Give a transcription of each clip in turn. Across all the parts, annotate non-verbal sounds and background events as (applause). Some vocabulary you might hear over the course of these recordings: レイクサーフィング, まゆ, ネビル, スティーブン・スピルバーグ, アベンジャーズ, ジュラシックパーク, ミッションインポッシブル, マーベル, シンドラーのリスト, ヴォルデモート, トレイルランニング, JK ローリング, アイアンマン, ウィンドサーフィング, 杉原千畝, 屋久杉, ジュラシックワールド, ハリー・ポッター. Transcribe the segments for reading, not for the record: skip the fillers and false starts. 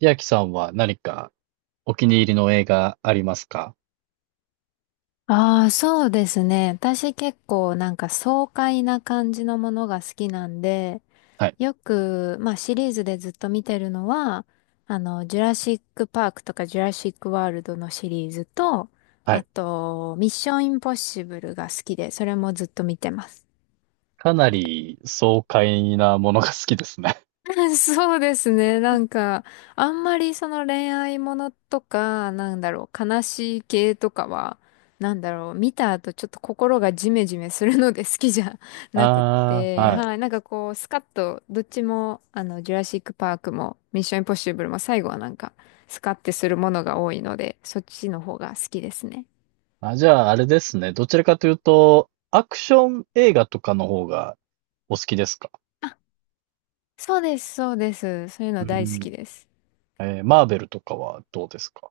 千秋さんは何かお気に入りの映画ありますか？ああ、そうですね。私結構なんか爽快な感じのものが好きなんで、はい。よく、まあシリーズでずっと見てるのは、ジュラシックパークとかジュラシックワールドのシリーズと、はあい。と、ミッションインポッシブルが好きで、それもずっと見てます。かなり爽快なものが好きですね。(laughs) (laughs) そうですね。なんか、あんまりその恋愛ものとか、なんだろう、悲しい系とかは、なんだろう、見た後ちょっと心がジメジメするので好きじゃ (laughs) なくっああ、て、はい。はい。なんかこう、スカッと、どっちも、ジュラシックパークも、ミッションインポッシブルも最後はなんか、スカッてするものが多いので、そっちの方が好きですね。あ、じゃあ、あれですね。どちらかというと、アクション映画とかの方がお好きですか？あ、そうです、そうです。そういううの大好ん。きです。えーマーベルとかはどうですか？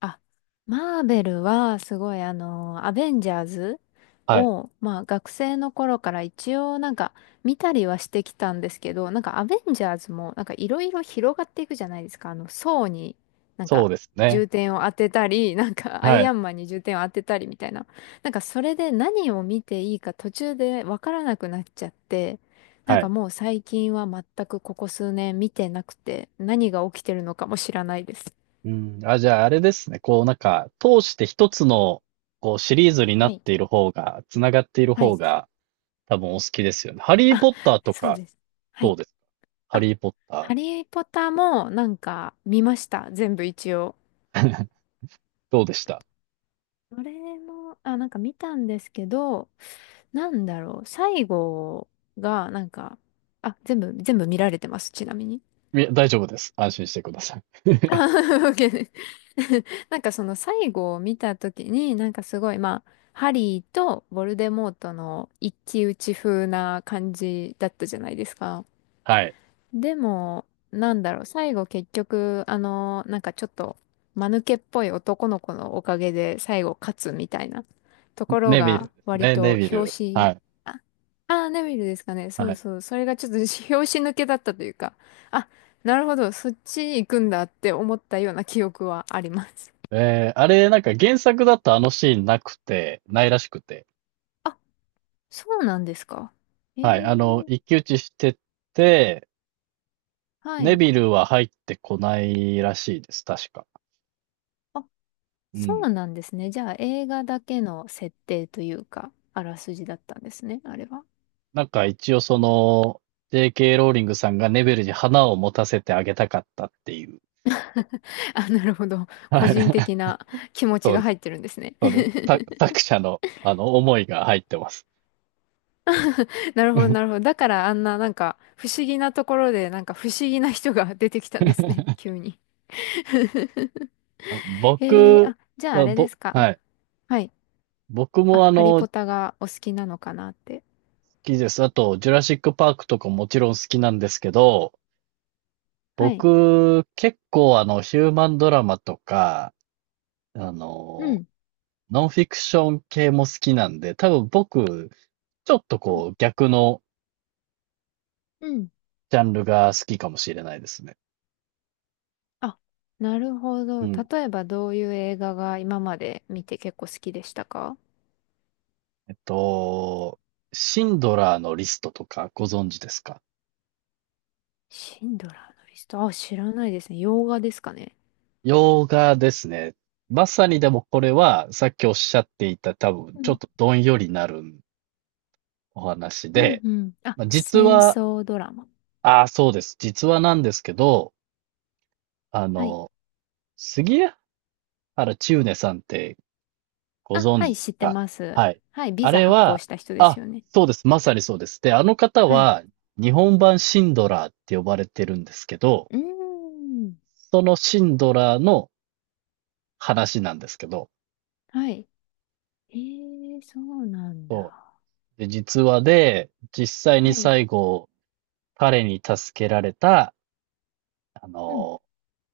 あ、マーベルはすごいアベンジャーズはい。を、まあ学生の頃から一応なんか見たりはしてきたんですけど、なんかアベンジャーズもなんかいろいろ広がっていくじゃないですか。層になんそうかですね。重点を当てたり、なんかアはイい。アンマンに重点を当てたりみたいな。なんかそれで何を見ていいか途中でわからなくなっちゃって、なんはかい。もう最近は全くここ数年見てなくて、何が起きてるのかも知らないです。うん。あ、じゃあ、あれですね。こう、なんか、通して一つの、こう、シリーズになはっい。ている方が、つながっているは方い、が、多分お好きですよね。ハリー・あ、ポッターとそうかです。はどうい。ですか？ハあ、リーポッタハリー・ポッターもなんか見ました。全部一応。ー。(laughs) どうでした？それも、あ、なんか見たんですけど、なんだろう。最後が、なんか、あ、全部見られてます。ちなみに。いや、大丈夫です。安心してください。あ、(laughs) OK です。(laughs) なんかその最後を見たときに、なんかすごい、まあ、ハリーとヴォルデモートの一騎打ち風な感じだったじゃないですか。はい。でも、なんだろう、最後結局、なんかちょっと、間抜けっぽい男の子のおかげで最後勝つみたいなところネビルがです割ね。ネとビ表ル。紙、はい。あ、ネビルですかね。そはうい。そう。それがちょっと (laughs) 表紙抜けだったというか、あ、なるほど、そっち行くんだって思ったような記憶はあります。えー、あれ、なんか原作だとあのシーンなくて、ないらしくて。あ、そうなんですか。えはい。あの、ー、一騎打ちしてて、はネい。ビルは入ってこないらしいです。確か。あ、うそん。うなんですね。じゃあ映画だけの設定というか、あらすじだったんですね、あれは。なんか一応その、JK ローリングさんがネビルに花を持たせてあげたかったっていう。(laughs) あ、なるほど。個はい。人 (laughs) 的な気持ちそうでがす。入ってるんですね。その、(laughs) 作者の、あの、思いが入ってます。なるほど、なるほど。だからあんななんか不思議なところでなんか不思議な人が出てきたんですね。(laughs) (laughs) 急に。(laughs) あ僕あ、じゃああは、れでぼ、すか。はい。はい。僕あ、もあハリの、好ポタがお好きなのかなって。きです。あと、ジュラシックパークとかもちろん好きなんですけど、はい。僕、結構あの、ヒューマンドラマとか、あうの、ん。ノンフィクション系も好きなんで、多分僕、ちょっとうん。こう、逆のうん。ジャンルが好きかもしれないですね。あ、なるほうど。ん。例えばどういう映画が今まで見て結構好きでしたか？えっと、シンドラーのリストとかご存知ですか？シンドラーのリスト。あ、知らないですね。洋画ですかね。洋画ですね。まさにでもこれは、さっきおっしゃっていた多分、ちょっとどんよりなるお話うんで、うん。あ、まあ、実戦は、争ドラマ。ああ、そうです。実はなんですけど、あはい。の、杉原千畝さんってごあ、存は知い、です知ってか？ます。はい。はい、ビあザれ発行は、した人ですあ、よね。そうです。まさにそうです。で、あの方はい。は、日本版シンドラーって呼ばれてるんですけど、うーん。そのシンドラーの話なんですけど、はい。えー、そうなんそだ。う。で、実話で、実際はにい。最後、彼に助けられた、あうん。の、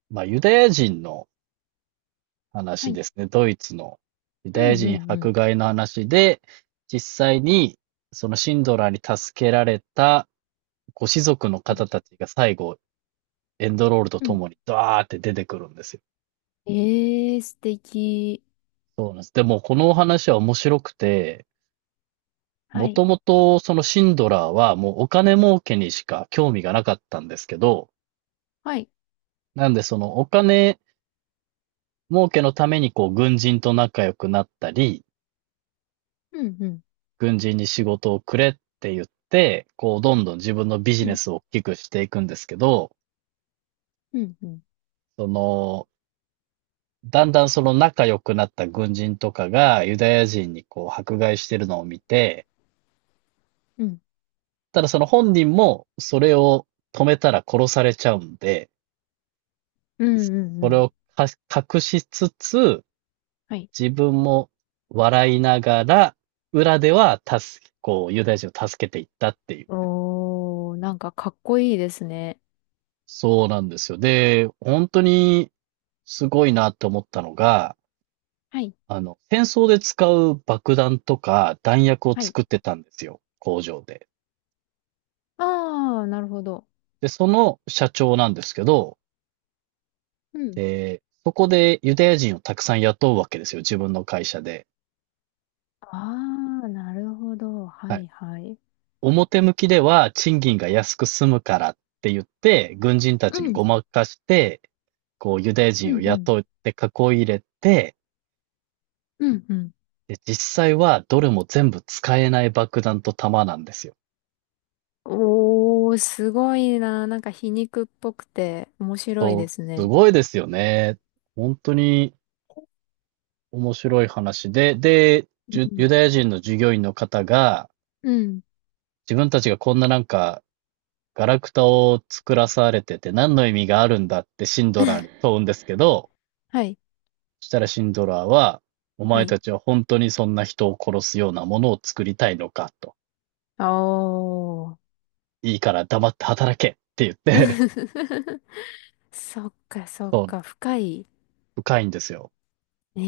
まあ、ユダヤ人のは話い。ですね。ドイツのユうダヤんう人んう迫ん。害の話で、実際にそのシンドラーに助けられたご子族のうん方たちが最後、エンドロールとうとん、もにドワーって出てくるんですよ。えー、素敵。そうなんです。でも、このお話は面白くて、はもい。ともとそのシンドラーはもうお金儲けにしか興味がなかったんですけど、はい。なんでそのお金儲けのためにこう軍人と仲良くなったり、うんうん軍人に仕事をくれって言って、こう、どんどん自分のビジうネん。スを大きくしていくんですけど、うんうんその、だんだんその仲良くなった軍人とかがユダヤ人にこう迫害してるのを見て、うん。ただその本人もそれを止めたら殺されちゃうんで、うんうんうそれん。を隠しつつ、はい。自分も笑いながら、裏では助け、こう、ユダヤ人を助けていったっていう。おー、なんかかっこいいですね。そうなんですよ。で、本当にすごいなって思ったのが、はい。あの、戦争で使う爆弾とか弾薬をはい。作ってたんですよ、工場で。あー、なるほど。で、その社長なんですけど、うん、で、そこでユダヤ人をたくさん雇うわけですよ、自分の会社で。ああ、なるほど。ははい。いはい。表向きでは賃金が安く済むからって言って、軍人たうちにん、ごまかして、こう、ユダヤ人うをん、うん、雇って囲い入れて、うん、うん。で、実際はどれも全部使えない爆弾と弾なんですよ。おー、すごいな。なんか皮肉っぽくて面白いそう、ですすね。ごいですよね。本当に面白い話で、で、うジュユん。ダヤ人の従業員の方が、うん。自分たちがこんななんか、ガラクタを作らされてて何の意味があるんだってシンドラーに (laughs) 問うんですけど、はい、そしたらシンドラーは、おは前い。たちは本当にそんな人を殺すようなものを作りたいのかと。おー。いいから黙って働けって言って、(laughs) そっか、そ (laughs) っそう、か、深い。深いんですよ。え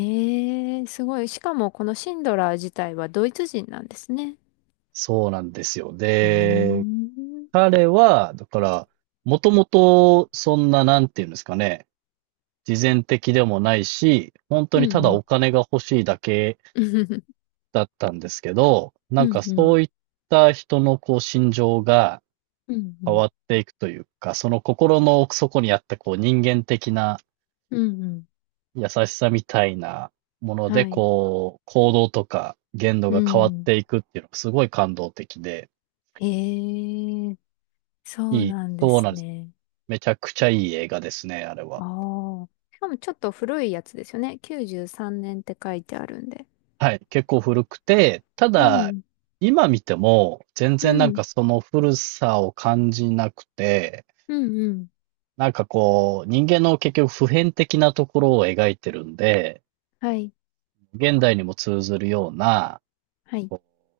えー、すごい。しかも、このシンドラー自体はドイツ人なんですね。そうなんですよ。うーで、ん。彼は、だから、もともと、そんな、なんていうんですかね、慈善的でもないし、本当うにたんだうん。お金が欲しいだけ (laughs) だったんですけど、なうんかんうん。そういった人のこう心情がうんう変ん。わっていくというか、その心の奥底にあったこう人間的なうんうん。優しさみたいなもので、はい。こう、行動とか言動うが変わっん。ていくっていうのがすごい感動的で、ええ、いそうい、なんでそうすなんです。ね。めちゃくちゃいい映画ですね、あれは。ああ。しかもちょっと古いやつですよね。93年って書いてあるんで。はい、結構古くて、たうだ、ん、今見ても、全う然なんん、かその古さを感じなくて、うん、うん。なんかこう、人間の結局普遍的なところを描いてるんで、はい、現代にも通ずるようなはい。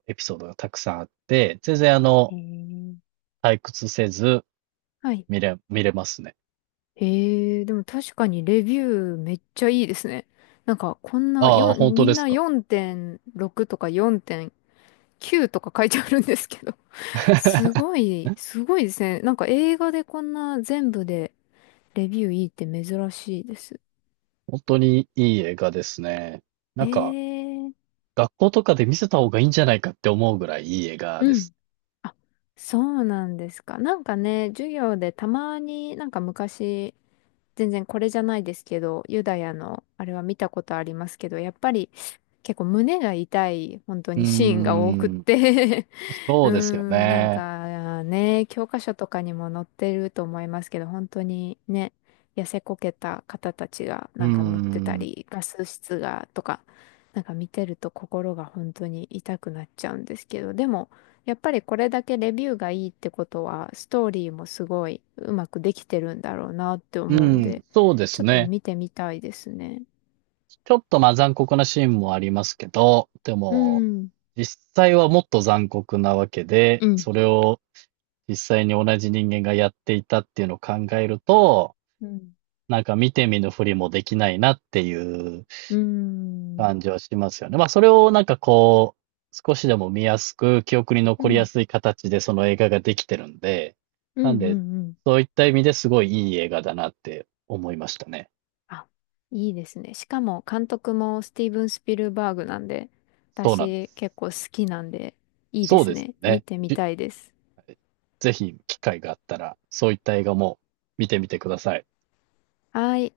エピソードがたくさんあって、全然あえの、え、退屈せずはい。見れますね。ええ、でも確かにレビューめっちゃいいですね。なんかこんなああ、本4、当みでんすなか。4.6とか4.9とか書いてあるんですけど。すご (laughs) い、すごいですね。なんか映画でこんな全部でレビューいいって珍しいです。本当にいい映画ですね。なんか、ええ、学校とかで見せた方がいいんじゃないかって思うぐらいいい映画でうん。す。あ、そうなんですか。なんかね、授業でたまになんか昔、全然これじゃないですけど、ユダヤのあれは見たことありますけど、やっぱり結構胸が痛い本当うーにシーンが多くっん。て (laughs) そうーうですよん、なんね。かね、教科書とかにも載ってると思いますけど、本当にね、痩せこけた方たちがうーなんか乗ってたん。り、ガス室がとか、なんか見てると心が本当に痛くなっちゃうんですけど、でも、やっぱりこれだけレビューがいいってことは、ストーリーもすごいうまくできてるんだろうなってう思うんん、で、そうでちすょっとね。見てみたいですね。ちょっとまあ残酷なシーンもありますけど、でうも、ん、実際はもっと残酷なわけで、うん、それを実際に同じ人間がやっていたっていうのを考えると、うん。なんか見て見ぬふりもできないなっていううん、感じはしますよね。まあ、それをなんかこう、少しでも見やすく、記憶にう残りやん、すい形でその映画ができてるんで、うなん、んうで、ん、うん。そういった意味ですごいいい映画だなって思いましたね。あ、いいですね。しかも監督もスティーブン・スピルバーグなんで、そうなんで私す。結構好きなんで、いいでそうすですよね。見ね。てみたいです。ぜひ機会があったら、そういった映画も見てみてください。はい。